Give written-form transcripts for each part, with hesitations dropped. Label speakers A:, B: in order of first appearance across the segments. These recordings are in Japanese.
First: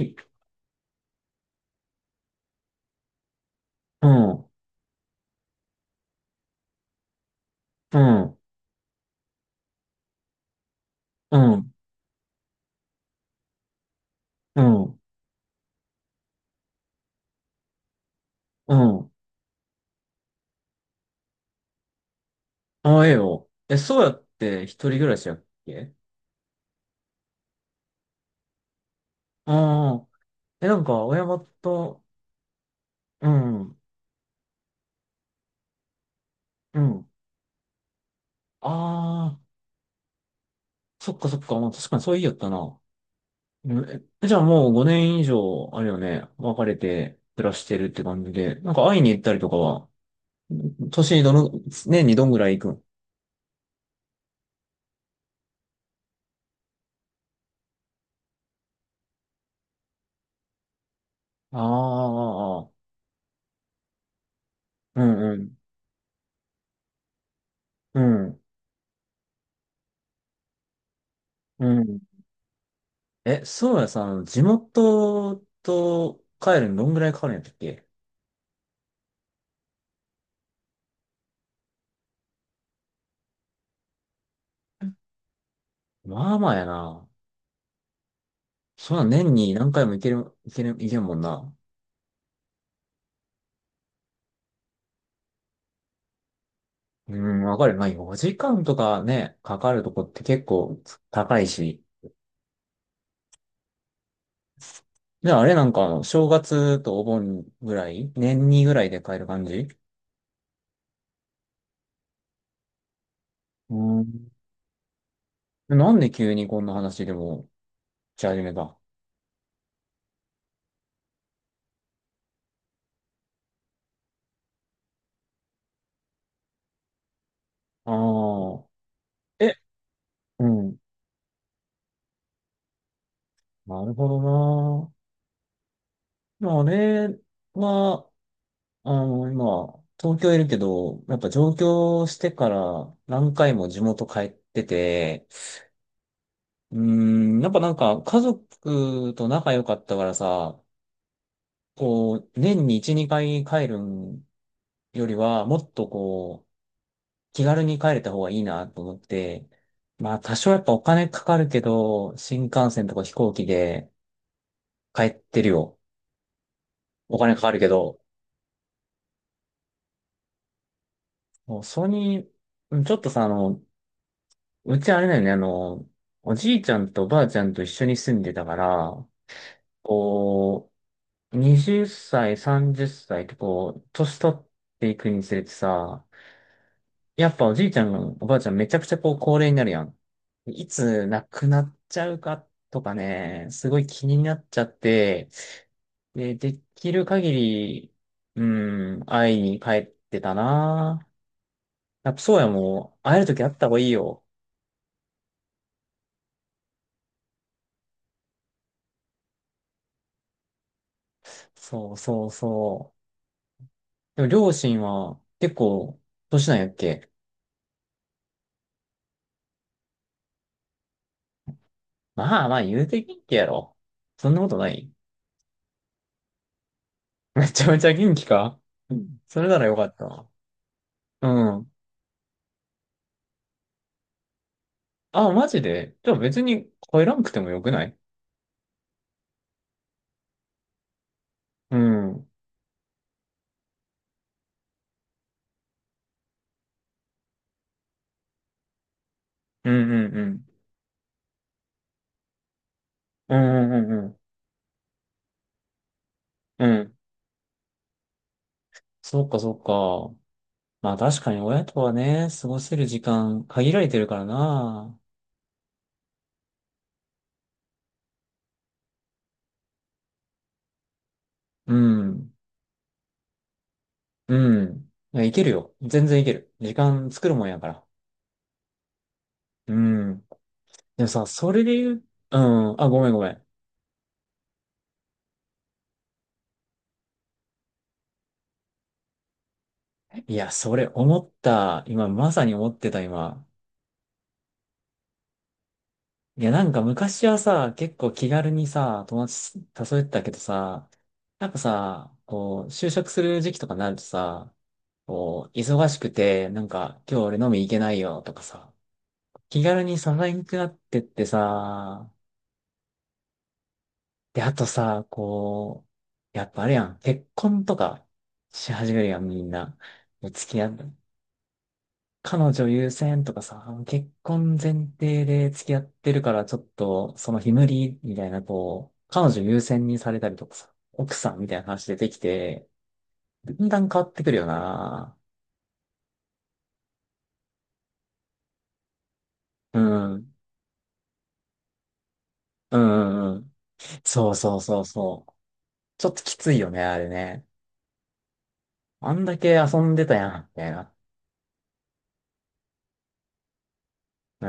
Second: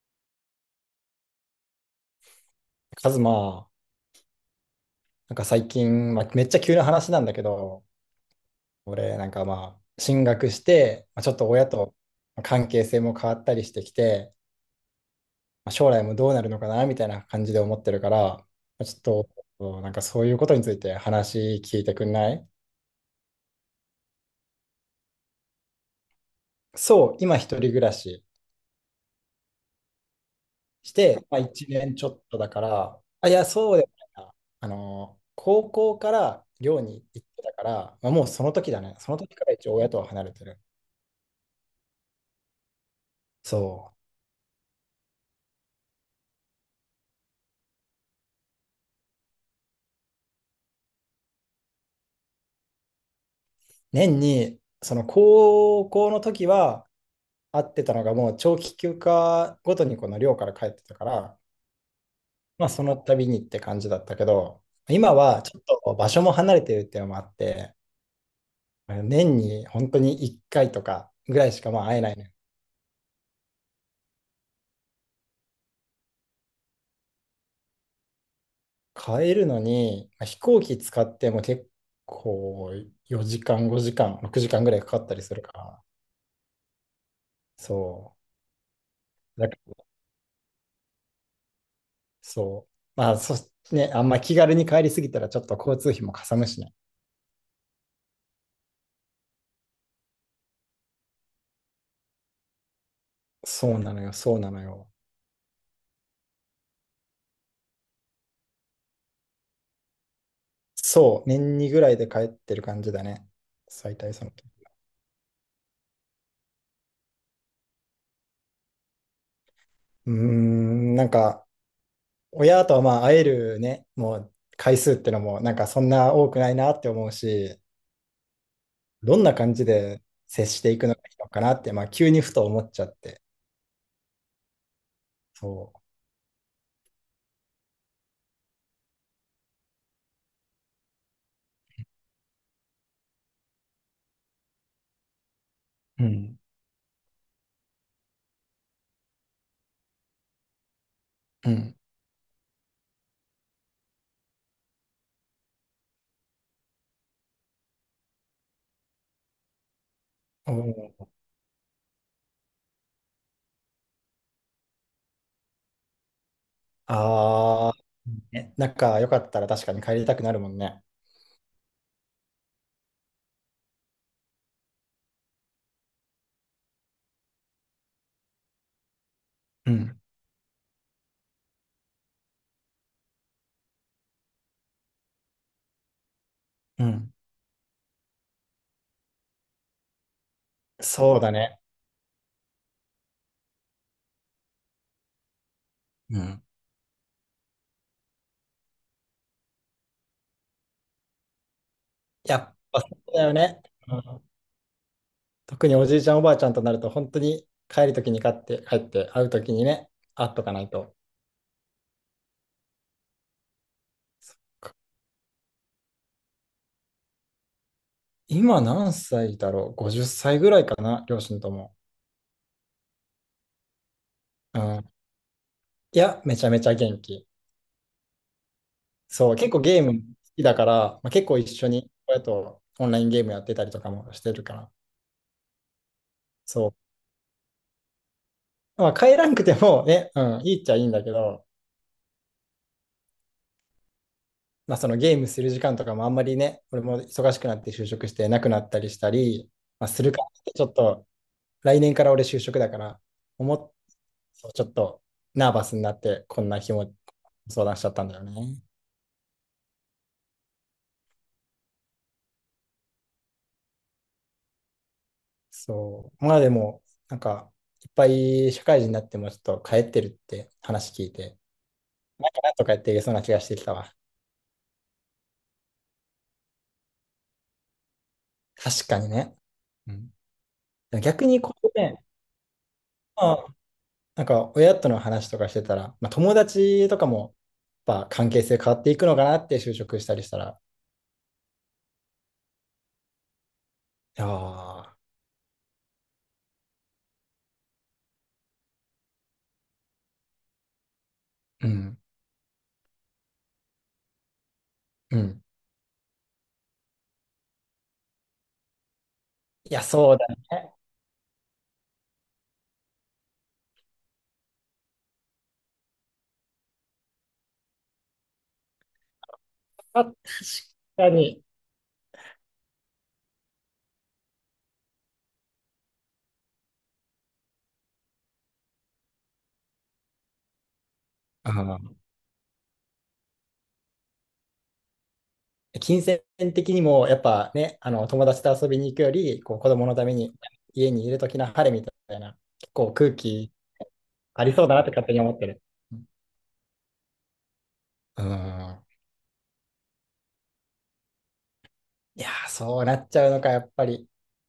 A: い
B: カズマ、
A: うん、
B: なんか最近、まあ、めっちゃ急な話なんだけど、
A: うん、
B: 俺、なんかまあ、進学して、まあ、ちょっ
A: う
B: と親
A: ん、
B: と関係性も変わったりしてきて、
A: うん、
B: まあ、将来もどうなるのかな、みたいな感じで思ってるから、ま
A: う
B: あち
A: ん。
B: ょっと、なんかそういうことについて話聞いてくんない？
A: ああ、ええよ。え、そうやって一人暮らしやっけ？
B: そう、今一人暮らし
A: ああー、え、なん
B: し
A: か、親
B: て、まあ、1年
A: 元、
B: ちょっとだから、
A: う
B: あ、いや、そ
A: ん、
B: うでもないな。高校から
A: う
B: 寮に
A: ん。
B: 行ってたから、まあ、もうその時だね。その時
A: ああ、
B: から一応親とは離れてる。
A: そっかそっか。まあ、確かにそう言いよったな。うん。
B: そう。
A: え、じゃあもう5年以上、あれよね、別れて暮らしてるって感じで、なんか会いに行ったりとかは、年にどの、年にどんぐらい行くん？
B: 年に、その高校の時は会ってたのがもう長期休暇ごとにこの寮から帰ってたから、
A: あ
B: まあ
A: あ、
B: その度にって感じだったけど、
A: う
B: 今
A: ん、う
B: は
A: ん、
B: ちょっと場所も離れてるっていうのもあって、
A: うん、
B: 年に本当に1回とかぐらいし
A: う
B: かまあ会
A: ん。
B: えないね。
A: え、そうやさん、地元と帰るのどんぐらいかかるんやったっけ？
B: 帰るのに、まあ飛行機使っても結構4時間、5時間、6時間ぐらいかかったりするから、
A: まあまあやな。
B: そ
A: そんな年
B: う。だ
A: に
B: か
A: 何
B: ら
A: 回も行ける、行ける、行けるもんな。
B: そう。まあそ、ね、あんま気軽に帰りすぎたらちょっと交通費もかさむしね。
A: うん、わかる。まあ4時間とかね、かかるとこって結構高いし。
B: そうなのよ、そうなのよ。
A: で、あれなんか正月とお盆ぐらい年にぐらいで帰る感じ？
B: そう、年2ぐらいで帰ってる感じだね。
A: う
B: 最大そ
A: ん。
B: の時。
A: なんで急にこんな話でもし始めたあ
B: なんか、親とはまあ会えるね、もう回数ってのも、なんかそんな多くないなって思うし、
A: あー。
B: どんな感
A: え、
B: じで接
A: う
B: して
A: ん。
B: いくのがいいのかなって、まあ急にふと思っちゃって。
A: なるほどな。
B: そ
A: まあ、あれは、今、東京いるけど、やっぱ上京してから何回も地元帰ってて、
B: う。うん。
A: うーん、やっぱなんか家族と仲良かったからさ、
B: うん。
A: こう、年に1、2回帰るよりは、もっとこう、気軽に帰れた方がいいなと思って、まあ多少やっぱお金かかるけど、新幹線とか飛行機で帰ってるよ。お金かかるけ
B: ああ
A: ど、
B: ー、ね、仲良かったら確かに帰りたくなるもんね。
A: もうそれに、うん、ちょっとさ、うちあれだよね、おじいちゃんとおばあちゃんと一緒に住んでたから、
B: うん。
A: こう、20歳、30歳っさいってこう、年取っていくにつれてさ、
B: うん。
A: やっぱおじいちゃん、おばあちゃんめちゃくちゃこう、高齢になるやん。いつ
B: そう
A: 亡
B: だ
A: く
B: ね。
A: なっちゃうかとかね、すごい気になっちゃって、
B: う
A: で、
B: ん。
A: できる限り、うん、会いに帰ってたな。やっぱ
B: や
A: そうや
B: っぱそ
A: もう、
B: う
A: 会え
B: だ
A: る
B: よ
A: とき会っ
B: ね。
A: た方がいい
B: う
A: よ。
B: ん。特におじいちゃんおばあちゃんとなると本当に帰るときに買って帰って会うときにね、会っとかないと。
A: そうそうそう。でも両親は結構年なんやっけ？
B: 今何歳だろう ?50 歳ぐらいかな、両親とも。
A: まあまあ言うて元気やろ。そんなこと
B: う
A: な
B: ん。
A: い？
B: いや、めちゃめちゃ元気。
A: めちゃめちゃ元気か？うん、
B: そう、
A: それ
B: 結
A: な
B: 構
A: らよ
B: ゲー
A: かっ
B: ム好
A: た。
B: きだから、まあ、結
A: う
B: 構一緒
A: ん。
B: に親とオンラインゲームやってたりとかもしてるから。
A: あ、マジでじゃあ別に
B: そう。
A: 帰らんくてもよくない？
B: まあ、帰らんくてもね、うん、いいっちゃいいんだけど、
A: うん。うん
B: まあ、そのゲームする時間とかもあんまりね、俺も忙しくなって就職してなくなったりしたり、
A: う
B: まあ、
A: ん
B: するか
A: う
B: らっ
A: ん。
B: てちょっと来年から俺就職だから、
A: う
B: 思っ、
A: んうんうん
B: ちょっとナーバスになって、こんな
A: うん。
B: 日
A: う
B: も
A: ん。
B: 相談しちゃったんだよね。
A: そっかそっか。まあ確かに親とはね、過ごせる時間限られてるからな。
B: そう。まあでも、なんか、いっぱい社会人になってもちょっと帰ってるって話聞いて、
A: う
B: なん
A: ん。
B: かなんとかやっていけそうな気がしてきたわ。
A: うん。いや、いけるよ。全然いける。時間作るもんやから。
B: 確かにね。
A: う
B: う
A: ん。
B: ん、
A: でも
B: 逆
A: さ、
B: に
A: そ
B: こ
A: れ
B: う
A: で言
B: ね、
A: う、うん、あ、ごめんごめ
B: ま
A: ん。
B: あ、なんか親との話とかしてたら、まあ、友達とかもやっぱ関係性変わっていくのかなって就職したりし
A: い
B: た
A: や、
B: ら、
A: それ思った。今、まさに思ってた、今。
B: いやー、
A: いや、なんか昔はさ、結構気軽にさ、友達誘えてたけどさ、やっぱ
B: うん、
A: さ、こう、就職する時期とかになるとさ、
B: うん。
A: こう、忙しくて、なんか、今日俺飲み行けないよとかさ、気
B: いや、
A: 軽に誘
B: そうだ
A: え
B: ね。
A: なくな
B: 変
A: ってってさ、で、あとさ、こう、やっぱあれやん、結婚とかし始めるやん、みんな。
B: わっ
A: もう付き合う。
B: 確かに。
A: 彼女優先とかさ、結婚前提で付き合ってるから、ちょっと、その日無理みたいな、こう、彼女優先にされたりとかさ、奥さんみたいな話出
B: あ
A: てきて、だんだん変わってくるよな。
B: ー、金銭的にも、やっぱね、あの友達と遊びに行くより、こう子
A: う
B: 供のた
A: ん。
B: め
A: う
B: に
A: ん
B: 家にいるときの晴れみたいな、結
A: う
B: 構空
A: んう
B: 気
A: ん。そう
B: あり
A: そう
B: そうだ
A: そ
B: な
A: う
B: って勝手に
A: そう。
B: 思ってる。う
A: ち
B: ん。
A: ょっときついよね、あれね。
B: うん。
A: あんだけ遊んでたやん、みたいな。
B: いやー、そうなっちゃうのか、やっぱり。
A: うー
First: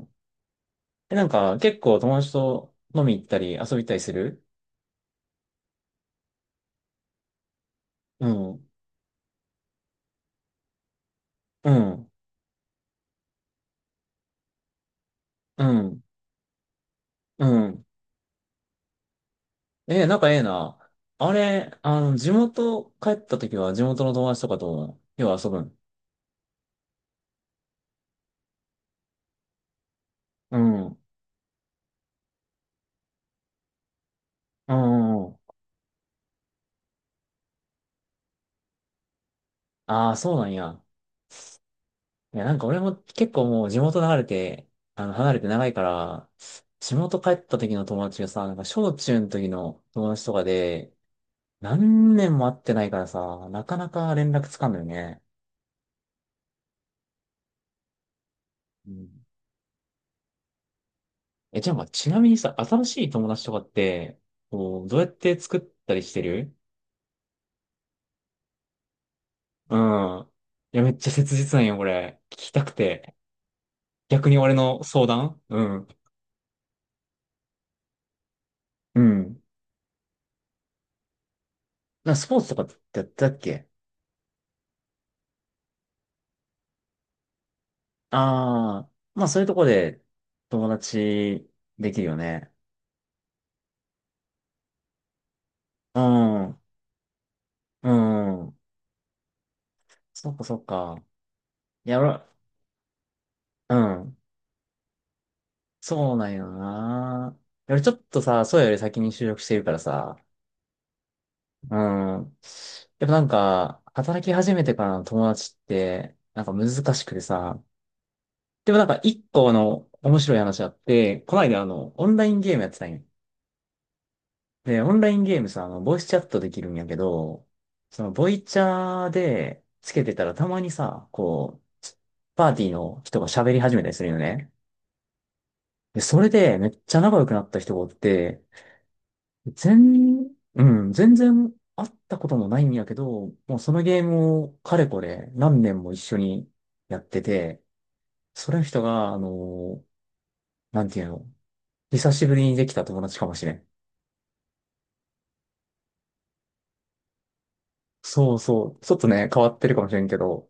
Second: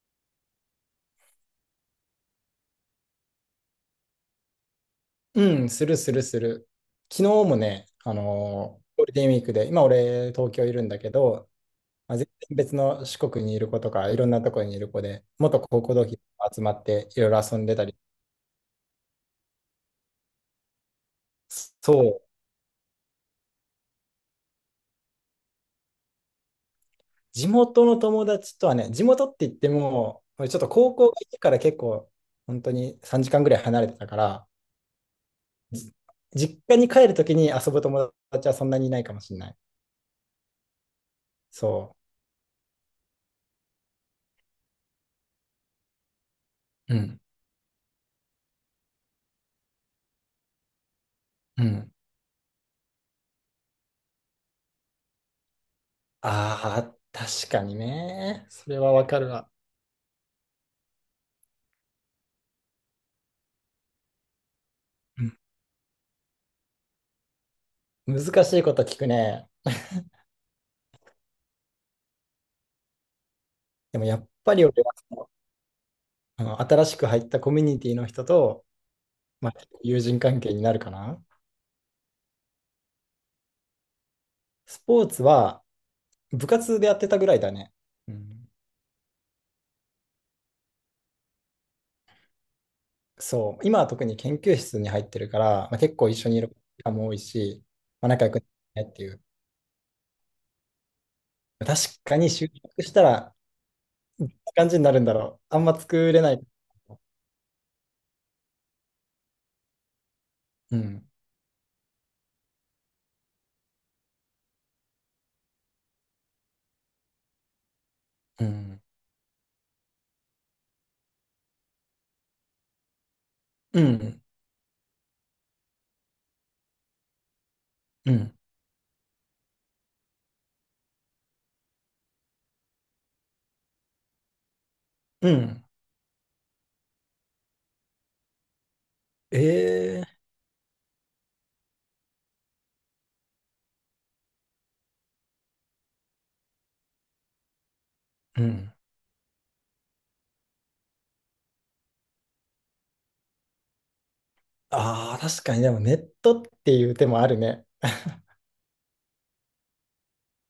A: ん。え、なんか、結構友達と飲み行ったり遊び行ったりする？
B: うん、するするする。昨日もね、
A: うん。
B: ゴールデンウィークで、今俺、東京いるんだけど、
A: うん。
B: まあ、全然別の四国にいる子とか、いろんなところにいる子で、元
A: う
B: 高校
A: ん。
B: 同期と集まっていろいろ
A: う
B: 遊んでた
A: ん。
B: り、
A: ええ、仲ええな。あれ、
B: そう、
A: 地元帰った時は地元の友達とかと、よう遊ぶん？
B: 地元の友達とはね、地元って言っても、俺ち
A: う
B: ょっと
A: ん。う
B: 高
A: ん
B: 校が家から結構、本当に3時間ぐらい離れてたから、
A: うんうん。
B: じ実家に帰るときに遊ぶ友達はそんなにいないかもしれない。
A: ああ、そうなんや。
B: そ
A: いや、なんか俺も結構もう地元離れて、離れて長いから、地
B: う。う
A: 元
B: ん。
A: 帰った時の友達がさ、なんか小中の時の友達とかで、
B: うん。
A: 何年も会ってないからさ、なかなか連絡つかんのよね。
B: ああ、確かにね。それ
A: う
B: はわ
A: ん。
B: かるわ。
A: え、じゃあまあ、ちなみにさ、新しい友達とかって、こう、どうやっ
B: う
A: て
B: ん、
A: 作ったりしてる？
B: 難しいこと聞くね。
A: うん。いや、めっちゃ切実なんよ、これ。聞きたくて。
B: でもやっ
A: 逆に俺
B: ぱり
A: の
B: 俺は
A: 相
B: その、
A: 談。うん。
B: あの新しく入ったコミュニティの人と、
A: うん。
B: まあ、友人関係になるかな。
A: スポーツとかってやってたっけ？
B: スポーツは部活でやってたぐらいだね。うん。
A: ああー、まあそういうとこで友達できるよね。
B: そう、今は特に研究室に入ってるから、まあ、結
A: う
B: 構一緒にい
A: ん、
B: る
A: う
B: 時間も多いし、まあ、仲良く
A: ん。
B: ねっていう。
A: そっかそっか。
B: 確
A: いや、
B: か
A: 俺、
B: に就職したら、
A: うん。
B: こんな感じになるんだろう。あんま作
A: そう
B: れ
A: なん
B: ない。
A: よな。俺ちょっとさ、そうより先に就職してるからさ。
B: うん、
A: うん。やっぱなんか、働き始めてからの友達って、なんか難しくてさ、
B: う
A: でも
B: ん、
A: なんか一個の面白い話あって、この間オンラインゲームやってたんよ。
B: うん、
A: で、オンラインゲームさ、ボイスチャットできるんやけど、その、
B: う
A: ボ
B: ん、
A: イチャーでつけてたらたまにさ、こう、パーティーの人が喋り始めたりするよね。
B: うん。
A: で、それでめっちゃ仲良くなった人がおって、
B: ええ、
A: 全、うん、全然会ったこともないんやけど、もうそのゲームをかれこれ何年も一緒にやってて、
B: う
A: その
B: ん。
A: 人が、なんていうの？久しぶりにできた友達かもしれん。
B: ああ、確かに、でもネットっていう手もあるね。
A: そうそう。ちょっとね、変わってるかもしれんけど。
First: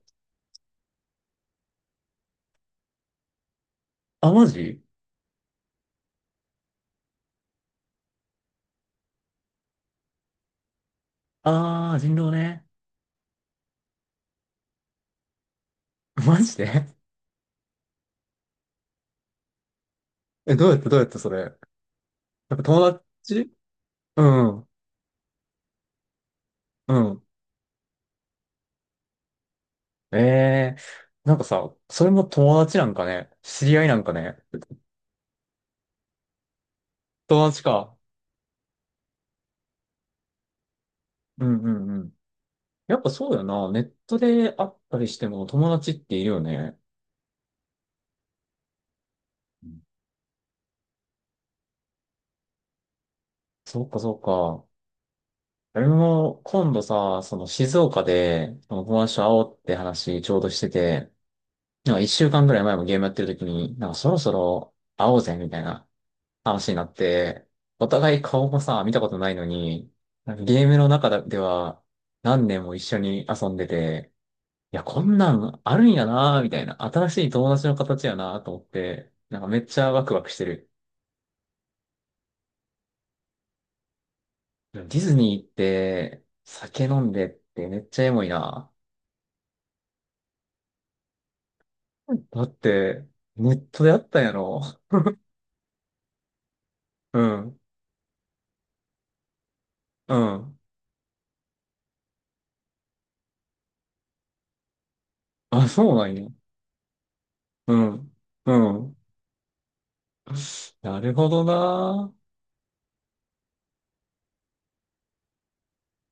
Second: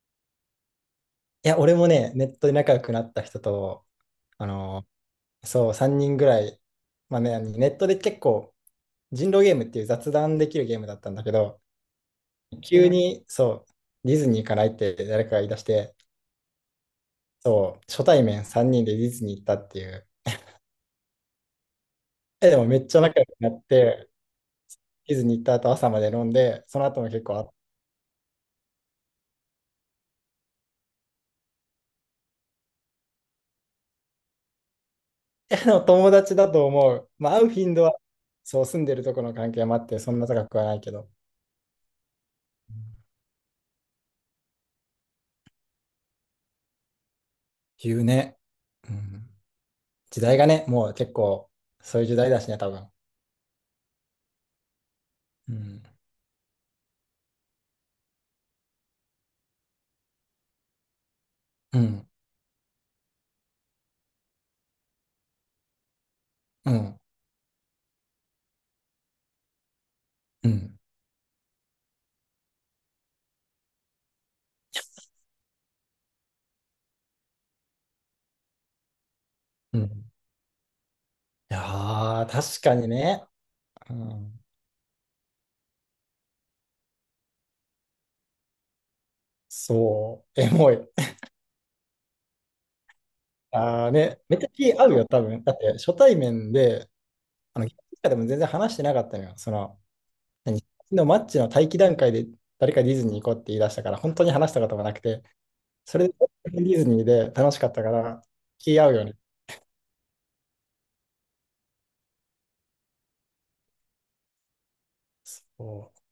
B: いや、俺もね、ネットで仲良くなった人と、
A: あ、
B: あ
A: マジ。
B: のそう、3人ぐらい、まあね、ネットで結構、人狼ゲームっていう雑談できるゲームだったんだけど、
A: あー、人狼ね。
B: 急に、そう、ディズニー行かないって誰かが言い出して、
A: マジで？
B: そう、初対面3人でディズニー行ったっていう。
A: え、どうやってそれ。やっ
B: え、で
A: ぱ
B: もめっ
A: 友
B: ちゃ仲良くな
A: 達。
B: って、
A: うん、
B: ディズニー行った後朝まで飲んで、その
A: う
B: 後も
A: ん。
B: 結構あって、
A: ええー、なんかさ、それも友達なんかね、知り合いなんかね。
B: えでも友達だと思う。まあ、会
A: 友
B: う
A: 達
B: 頻度は、
A: か。
B: そう、住んでるとこの関係もあって、そんな高くはないけど。っ
A: うんうんうん。やっぱそうだよな。ネットで会ったりしても友達っているよね。
B: ていうね。うん。
A: うん。
B: 時代がね、もう結構、そういう時代だしね、多分。
A: そっかそっか。
B: うん。
A: 俺も今度さ、その静岡で、その友達と会おうって話ちょうどしてて、
B: う
A: なんか一
B: ん。
A: 週間ぐらい前もゲームやってる時に、なんかそろそろ会おうぜみたいな話
B: う
A: になっ
B: ん。
A: て、お互い顔もさ、見たことないのに、なんか
B: う
A: ゲーム
B: ん。
A: の中では何年も一緒に遊んでて、いや、こんなんあるんやなみたいな、新しい友達の形やなと思って、なんかめっ
B: う
A: ち
B: ん。い
A: ゃワクワクしてる。
B: やー、確かにね。うん。
A: ディズニーって酒飲んでってめっちゃエモいな。
B: そう、エモい。
A: だって、ネット
B: あ
A: で
B: あ、
A: あった
B: で、
A: んや
B: めっちゃ
A: ろ。
B: 気合うよ、多分。だって、初対面で、
A: うん。
B: ゲームとかでも全然話してなかったのよ。その、
A: うん。
B: 何のマッチの待機段階で誰かディズニー行こうって言い出したから、本当に話したこともなくて、
A: あ、そう
B: そ
A: な
B: れで
A: んや。
B: ディズニーで楽しかっ
A: う
B: たか
A: ん。
B: ら、
A: う
B: 気合う
A: ん。
B: よね。
A: なるほどな。
B: そう